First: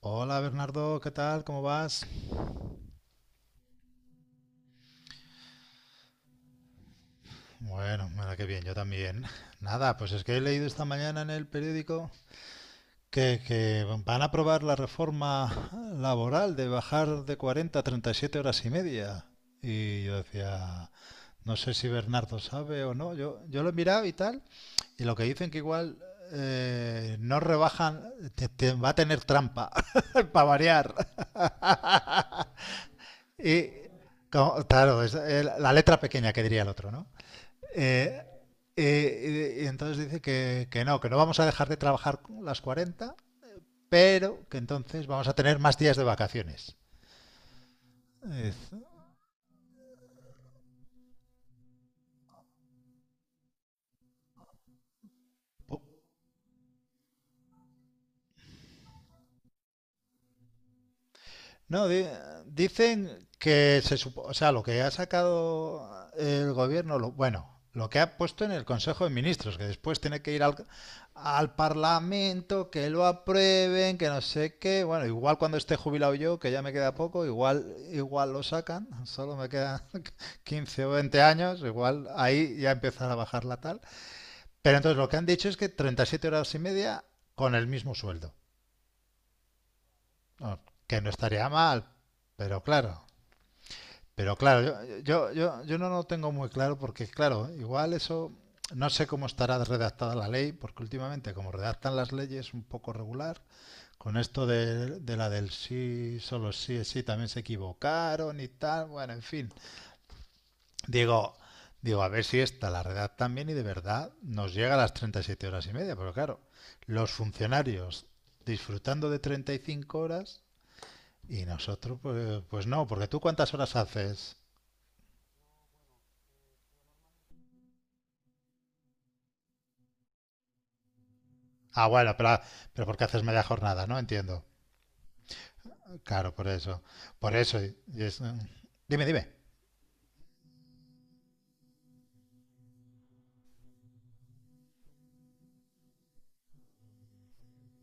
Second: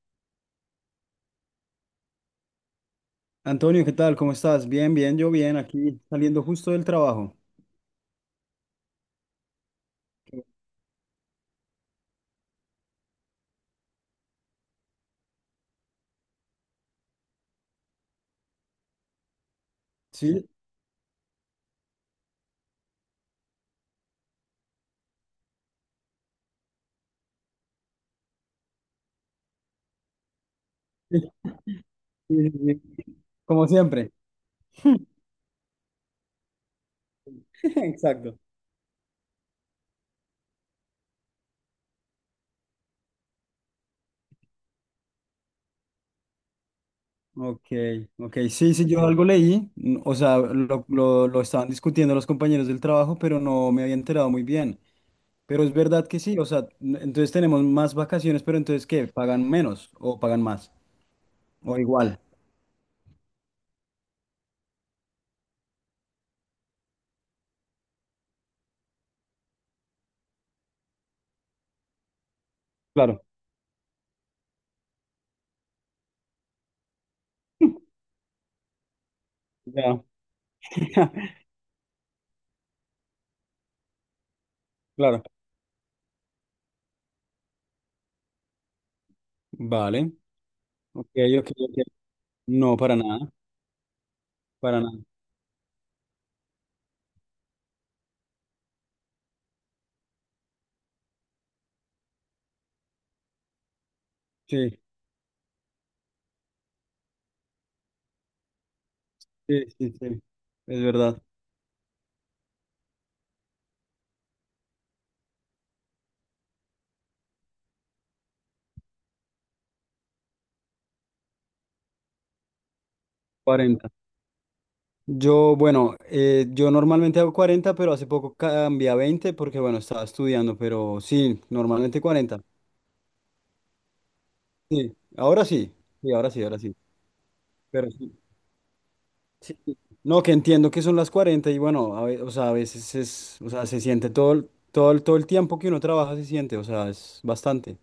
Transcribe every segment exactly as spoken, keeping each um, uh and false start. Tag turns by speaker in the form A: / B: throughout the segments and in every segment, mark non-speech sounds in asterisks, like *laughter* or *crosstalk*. A: Hola Bernardo, ¿qué tal? ¿Cómo vas?
B: Antonio, ¿qué tal? ¿Cómo estás? Bien, bien, yo bien, aquí saliendo justo del trabajo.
A: Bueno, mira qué bien, yo también. *laughs* Nada, pues es que he leído esta mañana en el periódico que, que van a aprobar la reforma laboral de bajar de cuarenta a treinta y siete horas y media. Y yo
B: Sí,
A: decía, no sé si Bernardo sabe o no. Yo, yo lo he mirado y tal, y lo que dicen que igual eh, no rebajan, te- te- va a tener trampa, *laughs* para variar.
B: sí,
A: *laughs*
B: sí, sí, sí, como
A: Y,
B: siempre.
A: como- claro,
B: *laughs*
A: es eh, la letra pequeña que diría el otro, ¿no? Eh,
B: Exacto.
A: eh, y, y entonces dice que, que no, que no vamos a dejar de trabajar las cuarenta, pero que entonces vamos a tener más días de vacaciones.
B: Ok, ok,
A: Es-
B: sí, sí, yo algo leí, mm, o sea, lo, lo, lo estaban discutiendo los compañeros del trabajo, pero no me había enterado muy bien. Pero es
A: po-
B: verdad que sí, o sea, n- entonces tenemos más vacaciones, pero entonces ¿qué? ¿Pagan menos o pagan más? O
A: No, di-
B: igual.
A: dicen que se supo, o sea, lo que ha sacado el gobierno, lo- bueno, lo que ha puesto en el Consejo de Ministros, que después tiene que ir al, al Parlamento, que lo
B: Claro,
A: aprueben, que no sé qué. Bueno, igual cuando esté jubilado yo, que ya me queda poco, igual, igual lo sacan, solo me quedan
B: ya,
A: *laughs* quince o
B: *laughs*
A: veinte años, igual ahí ya empezará a bajar la tal. Pero entonces lo que
B: claro.
A: han dicho es que treinta y siete horas y media con el mismo sueldo.
B: Vale,
A: No, que
B: ok,
A: no estaría
B: ok, ok.
A: mal, pero
B: No,
A: claro.
B: para nada,
A: Pero claro,
B: para nada.
A: yo, yo, yo, yo no lo tengo muy claro porque, claro, igual eso no sé cómo estará redactada la ley, porque últimamente como redactan las leyes un poco regular, con esto
B: Sí.
A: de, de la del sí, solo sí es sí, también se equivocaron y tal, bueno, en fin.
B: Sí, sí, sí, es
A: Digo,
B: verdad.
A: digo, a ver si esta la redactan bien y de verdad nos llega a las treinta y siete horas y media, pero claro, los funcionarios disfrutando de treinta y cinco horas y nosotros, pues, pues no, porque tú, ¿cuántas horas
B: Cuarenta.
A: haces?
B: Yo, bueno, eh, yo normalmente hago cuarenta, pero hace poco cambié a veinte porque, bueno, estaba estudiando, pero sí,
A: Ah,
B: normalmente
A: bueno, pero,
B: cuarenta.
A: pero porque haces media jornada, ¿no? Entiendo.
B: Sí, ahora sí, sí, ahora
A: Claro,
B: sí,
A: por
B: ahora sí,
A: eso. Por eso. Y-
B: pero
A: y
B: sí.
A: es, mm, dime, dime.
B: Sí, sí. No, que entiendo que son las cuarenta y bueno, a ve- o sea, a veces es, o sea, se siente todo, el- todo, el- todo el tiempo que uno trabaja se siente, o sea, es bastante.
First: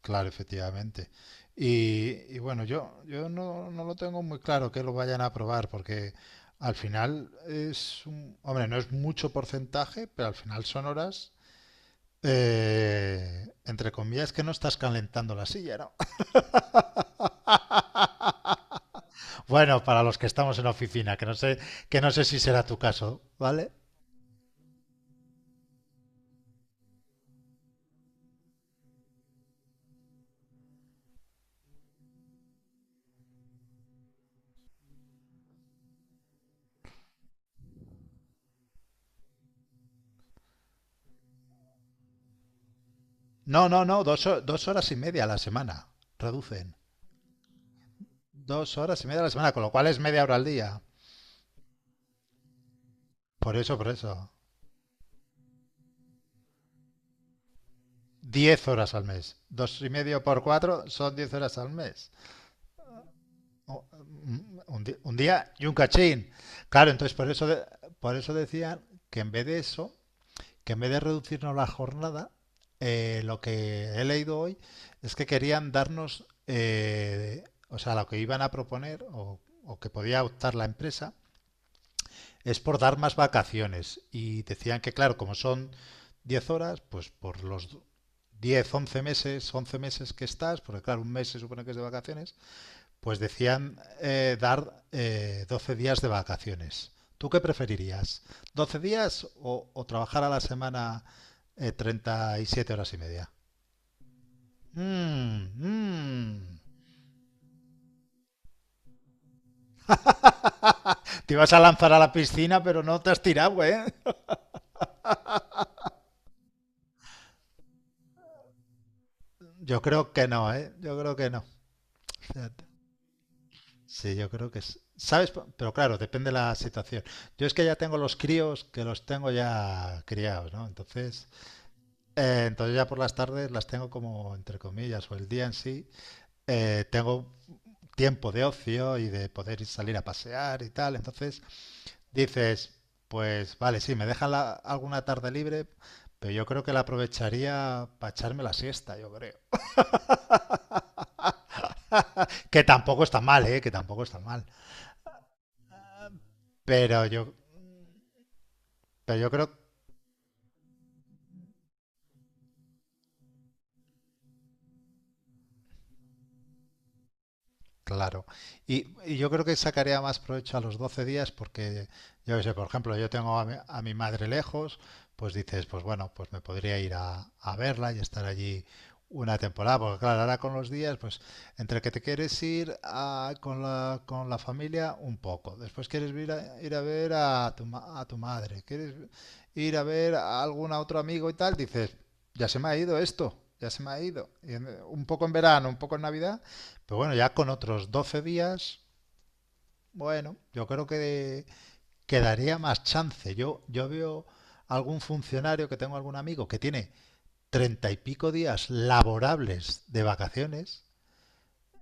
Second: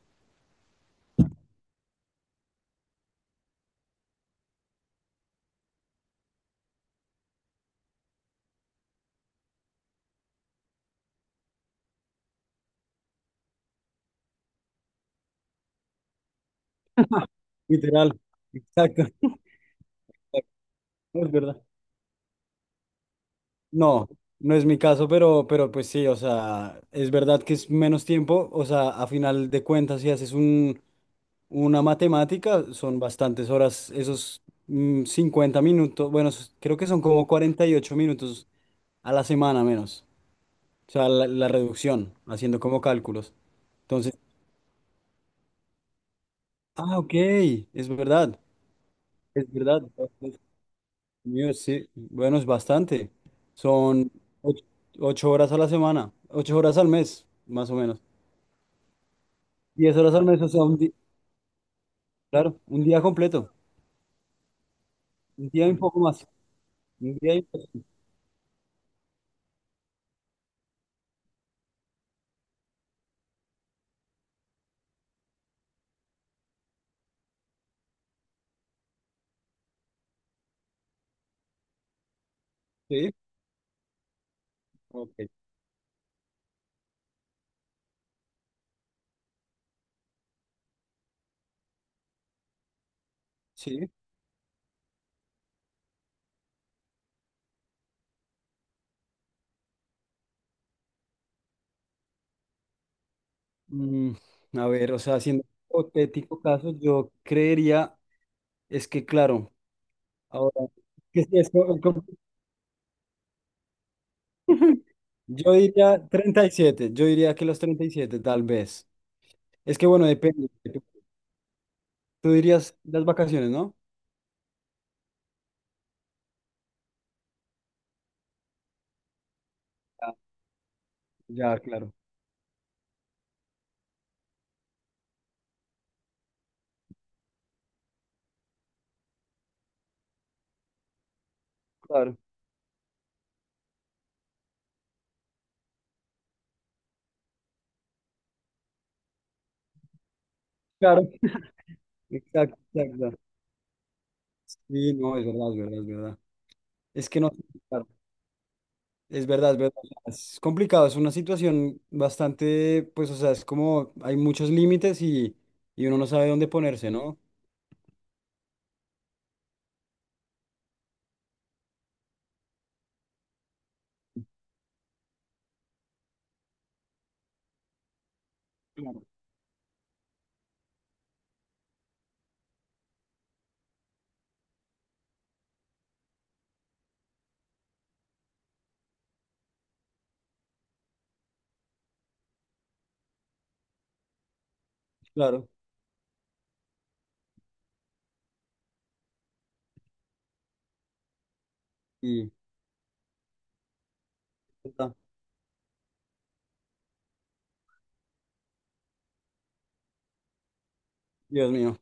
A: Claro, efectivamente. Y, y bueno, yo, yo no, no lo tengo muy claro que lo vayan a aprobar, porque al final es un... Hombre, no es mucho porcentaje, pero al final son horas, eh, entre comillas, que no estás calentando la silla, ¿no? *laughs*
B: Literal, exacto.
A: Bueno, para los que
B: *laughs*
A: estamos en oficina,
B: No,
A: que
B: es
A: no sé,
B: verdad.
A: que no sé si será tu caso, ¿vale?
B: No, no es mi caso, pero, pero pues sí, o sea, es verdad que es menos tiempo, o sea, a final de cuentas, si haces un, una matemática, son bastantes horas, esos mm, cincuenta minutos, bueno, esos- creo que son como cuarenta y ocho minutos a la semana menos, o sea, la, la reducción, haciendo como cálculos.
A: No, no, no,
B: Entonces,
A: dos, dos horas y media a la semana. Reducen.
B: ah, ok, es verdad,
A: Dos horas y media a la
B: es
A: semana, con lo
B: verdad,
A: cual es media hora
B: entonces,
A: al día.
B: sí, bueno, es bastante,
A: Por eso, por
B: son
A: eso.
B: ocho ocho horas a la semana, ocho horas al mes, más o menos.
A: Diez horas al mes. Dos y
B: Diez horas
A: medio
B: al
A: por
B: mes, o sea, un
A: cuatro
B: día,
A: son diez horas al mes.
B: claro, un día completo,
A: Un, un
B: un
A: día y
B: día y
A: un
B: un poco más,
A: cachín. Claro, entonces
B: un
A: por
B: día
A: eso,
B: y
A: de- por eso decían que en vez de eso, que en vez de reducirnos la jornada, eh, lo que he leído hoy es que querían darnos, eh, o sea, lo que iban a proponer o, o que podía optar la empresa es por dar
B: sí,
A: más vacaciones. Y decían que, claro,
B: ok,
A: como son diez horas, pues por los diez once meses, once meses que estás, porque claro, un mes se supone que es de vacaciones, pues decían
B: sí.
A: eh, dar eh, doce días de vacaciones. ¿Tú qué preferirías? ¿Doce días o, o trabajar a la semana eh, treinta y siete horas y media?
B: Mm, a ver, o sea, siendo
A: Mm,
B: hipotético
A: mm.
B: caso, yo creería, es que claro, ahora, que sí,
A: Te
B: es
A: ibas a
B: co-
A: lanzar a
B: co-
A: la piscina, pero no te has tirado, ¿eh?
B: yo diría treinta y siete, yo diría que los treinta y siete, tal vez. Es
A: Yo
B: que bueno,
A: creo que
B: depende.
A: no, ¿eh?
B: Tú
A: Yo creo que no. O
B: tú
A: sea,
B: dirías las vacaciones, ¿no?
A: sí, yo creo que es. ¿Sabes? P- Pero claro, depende de la situación. Yo es que ya tengo los críos que los tengo ya
B: Ah,
A: criados, ¿no? Entonces,
B: ya, claro,
A: eh, entonces ya por las tardes las tengo como, entre comillas, o el día en sí, eh, tengo tiempo de ocio y de poder ir- salir a pasear y tal. Entonces
B: claro,
A: dices, pues vale, sí, me dejan la- alguna tarde libre, pero yo creo que la aprovecharía para echarme la siesta, yo creo.
B: claro. Exacto,
A: Que tampoco
B: exacto.
A: está mal, ¿eh? Que tampoco está mal.
B: Sí, no, es verdad, es verdad, es verdad.
A: Pero
B: Es que no,
A: yo,
B: claro.
A: pero
B: Es
A: yo creo
B: verdad, es verdad. Es complicado, es una situación bastante, pues, o sea, es como hay muchos límites y, y uno no sabe dónde ponerse, ¿no?
A: Claro. Y, y yo creo que sacaría más provecho a los doce días porque, yo qué sé, por ejemplo, yo tengo a mi, a mi madre lejos, pues dices, pues bueno, pues me podría ir a, a verla y estar allí
B: Claro.
A: una temporada, porque claro, ahora con los días, pues entre que te quieres ir a- con la, con la familia un poco, después quieres ir a, ir a ver a tu, ma- a tu madre, quieres ir a ver a algún otro amigo y tal, dices, ya se me ha ido esto, ya se me ha ido. Y en- un poco en
B: Claro.
A: verano, un poco en Navidad, pero bueno, ya con otros doce días, bueno, yo creo que
B: Y,
A: quedaría más chance. Yo, yo veo
B: ah,
A: algún funcionario que tengo algún amigo que tiene treinta y pico días laborables de vacaciones.
B: Dios mío,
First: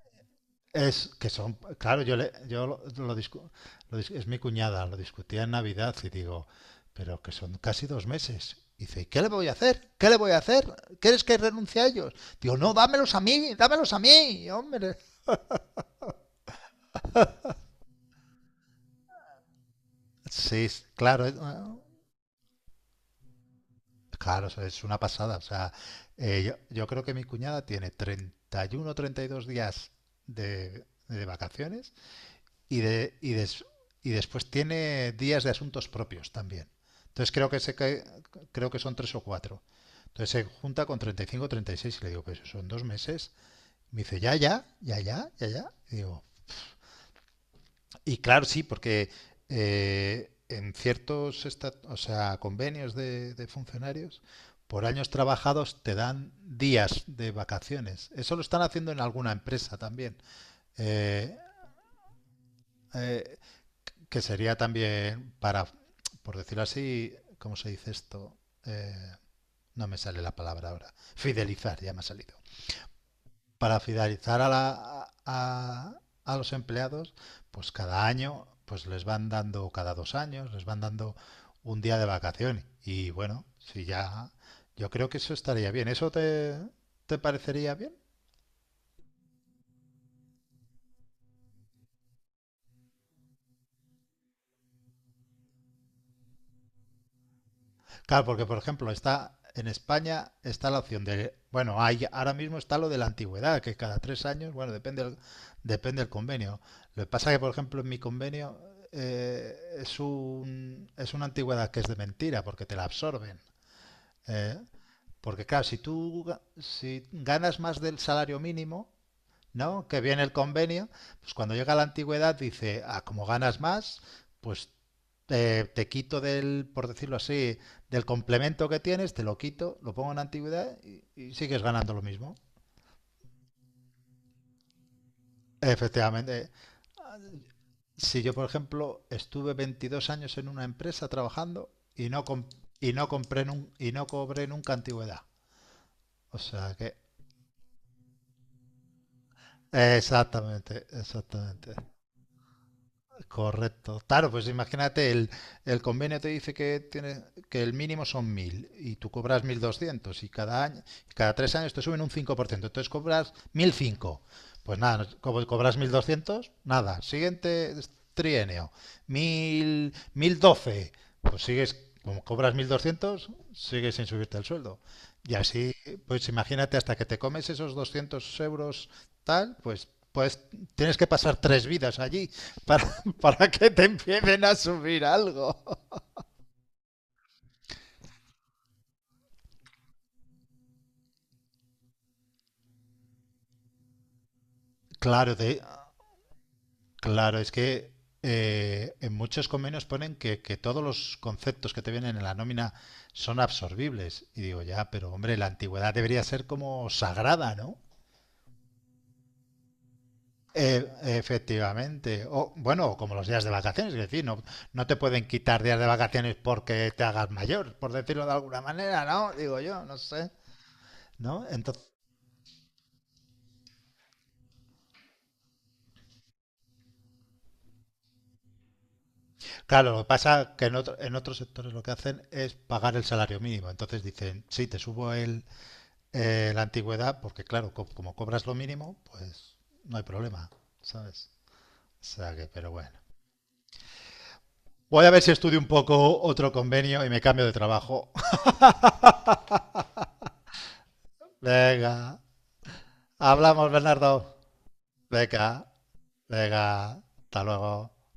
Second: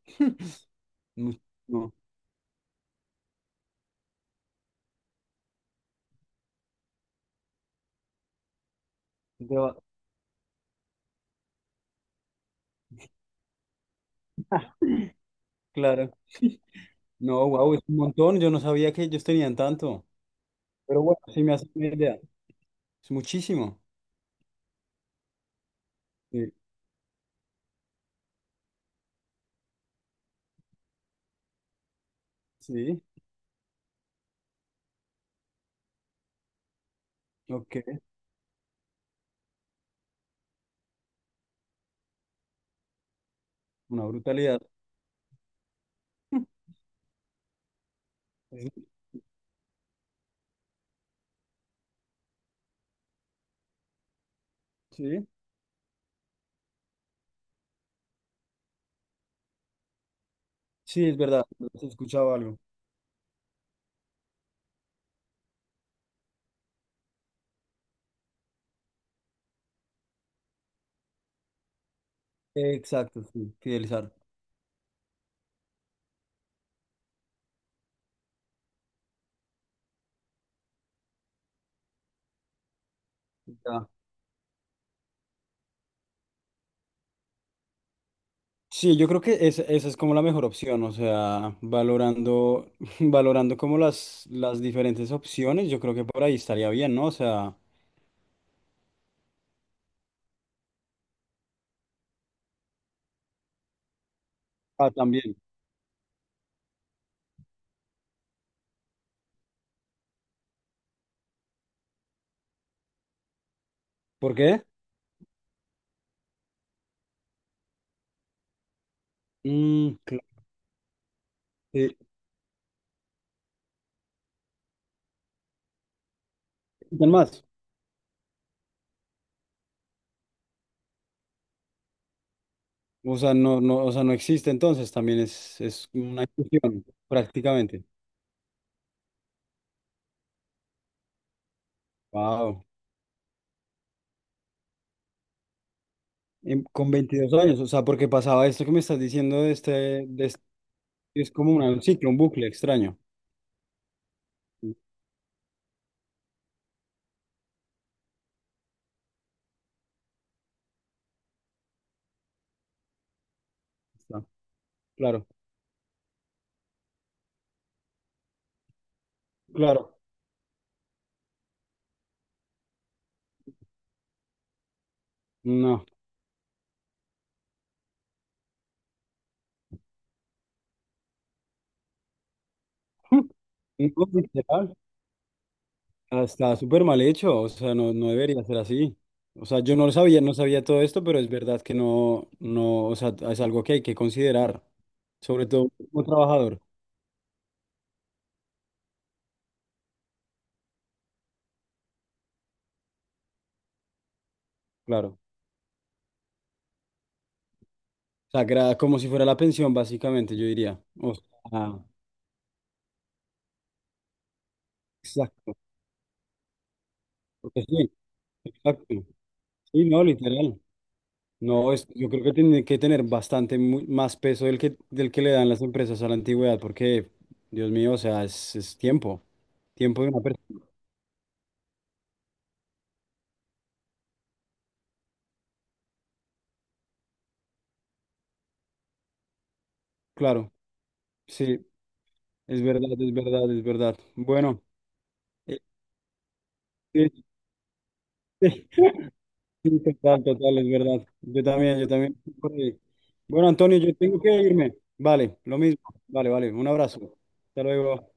A: Es que
B: no,
A: son,
B: no,
A: claro, yo, le, yo lo, lo, discu- lo es mi cuñada, lo discutía en Navidad y digo, pero que son casi dos meses. Y dice, ¿y qué le voy a
B: te va-
A: hacer? ¿Qué le voy a hacer? ¿Quieres que renuncie a ellos? Digo, no, dámelos a mí, dámelos a mí, hombre.
B: claro. No, wow, es un montón. Yo no sabía que ellos tenían tanto.
A: Sí.
B: Pero bueno,
A: Claro.
B: sí me hace una idea. Es muchísimo.
A: Claro, eso es una pasada. O sea, eh,
B: Sí,
A: yo, yo creo que mi cuñada tiene treinta y uno o treinta y dos días de, de vacaciones y,
B: sí,
A: de, y, des- y después tiene días de asuntos propios también. Entonces creo que, se,
B: ok,
A: cae- creo que son tres o cuatro. Entonces se junta con treinta y cinco o treinta y seis y seis y le digo, pues son dos meses. Me
B: una
A: dice, ya,
B: brutalidad.
A: ya, ya, ya, ya, ya. Y digo, y claro, sí,
B: Sí,
A: porque eh, en ciertos esta- o sea, convenios de, de funcionarios, por años
B: sí,
A: trabajados te dan días de vacaciones. Eso lo están haciendo en alguna empresa también.
B: sí, es
A: Eh,
B: verdad, se escuchaba algo.
A: eh, que sería también para, por decirlo así, ¿cómo se dice esto? Eh, no me sale la palabra ahora. Fidelizar, ya me ha salido.
B: Exacto, sí,
A: Para
B: fidelizar.
A: fidelizar a, la, a, a los empleados, pues cada año, pues les van dando, cada dos años, les van dando un día de vacaciones. Y bueno, si
B: Ya.
A: ya, yo creo que eso estaría bien. ¿Eso te, te parecería bien?
B: Sí, yo creo que es- esa es como la mejor opción, o sea, valorando, *laughs* valorando como las, las diferentes opciones, yo creo que por ahí estaría bien, ¿no? O sea,
A: Claro, porque por ejemplo, está en España está la opción de, bueno, hay ahora mismo está lo de la antigüedad, que cada tres años, bueno,
B: ah,
A: depende del,
B: también.
A: depende del convenio. Lo que pasa es que, por ejemplo, en mi convenio, eh, es un, es una antigüedad que es de mentira, porque te la absorben.
B: ¿Por
A: ¿Eh?
B: qué?
A: Porque claro, si tú ga- si ganas más del salario mínimo, ¿no?
B: Mm,
A: Que viene
B: claro.
A: el convenio, pues cuando llega la
B: eh,
A: antigüedad dice, ah, como ganas más, pues eh, te quito del, por
B: ¿quién
A: decirlo
B: más?
A: así, del complemento que tienes, te lo quito, lo pongo en antigüedad y, y sigues ganando lo mismo.
B: O sea, no, no, o sea, no existe entonces, también es, es una
A: Efectivamente.
B: exclusión, prácticamente.
A: Si yo, por ejemplo, estuve veintidós años en una empresa trabajando y no, com-
B: Wow.
A: y no, compré nun- y no cobré nunca antigüedad. O sea
B: Con
A: que...
B: veintidós años, o sea, porque pasaba esto que me estás diciendo de este, de este-
A: Exactamente,
B: es como una-
A: exactamente.
B: un ciclo, un bucle extraño.
A: Correcto. Claro, pues imagínate, el, el convenio te dice que tiene, que el mínimo son mil y tú cobras mil doscientos y cada año, cada tres años te suben un cinco por ciento, entonces cobras mil
B: Está,
A: cinco Pues nada, no-
B: claro,
A: como cobras mil doscientos, nada. Siguiente trienio, mil
B: claro.
A: mil doce, pues sigues, como cobras mil doscientos, sigues sin subirte el sueldo. Y así,
B: No.
A: pues imagínate, hasta que te comes esos doscientos euros tal, pues... Pues tienes que pasar tres vidas allí para,
B: *laughs*
A: para que te
B: No,
A: empiecen a
B: literal.
A: subir algo.
B: Ah, está súper mal hecho, o sea, no, no debería ser así. O sea, yo no lo sabía, no sabía todo esto, pero es verdad que no, no, o sea, es algo que hay que considerar,
A: Claro,
B: sobre
A: de,
B: todo como trabajador,
A: claro, es que eh, en muchos convenios ponen que, que todos los conceptos que te vienen en la nómina son absorbibles. Y digo, ya, pero
B: claro.
A: hombre, la antigüedad debería ser como sagrada, ¿no?
B: O sea, gra- como si fuera la pensión, básicamente, yo diría.
A: E-
B: O sea,
A: efectivamente. O, bueno, como los días de vacaciones, es decir, no, no te pueden
B: exacto.
A: quitar días de vacaciones porque te hagas
B: Porque
A: mayor, por
B: sí,
A: decirlo de alguna
B: exacto.
A: manera, ¿no? Digo yo,
B: Sí,
A: no
B: no,
A: sé.
B: literal.
A: ¿No?
B: No,
A: Entonces,
B: es, yo creo que tiene que tener bastante mu- más peso del que, del que le dan las empresas a la antigüedad, porque, Dios mío, o sea, es, es tiempo,
A: claro, lo
B: tiempo
A: que
B: de una
A: pasa
B: persona,
A: que en, otro- en otros sectores lo que hacen es pagar el salario mínimo. Entonces dicen, sí, te subo el, eh, la antigüedad, porque claro, co- como cobras lo mínimo, pues no hay problema,
B: claro.
A: ¿sabes?
B: Sí.
A: O sea que,
B: Es
A: pero bueno.
B: verdad, es verdad, es verdad. Bueno,
A: Voy a ver si estudio
B: eh,
A: un poco otro convenio y me
B: sí,
A: cambio de trabajo.
B: *laughs* sí, total, total, es verdad.
A: *laughs*
B: Yo también, yo también.
A: Venga,
B: Estoy por ahí. Bueno,
A: hablamos,
B: Antonio, yo tengo que
A: Bernardo.
B: irme. Vale, lo
A: Venga,
B: mismo. Vale, vale. Un
A: venga,
B: abrazo.
A: hasta
B: Hasta
A: luego.
B: luego.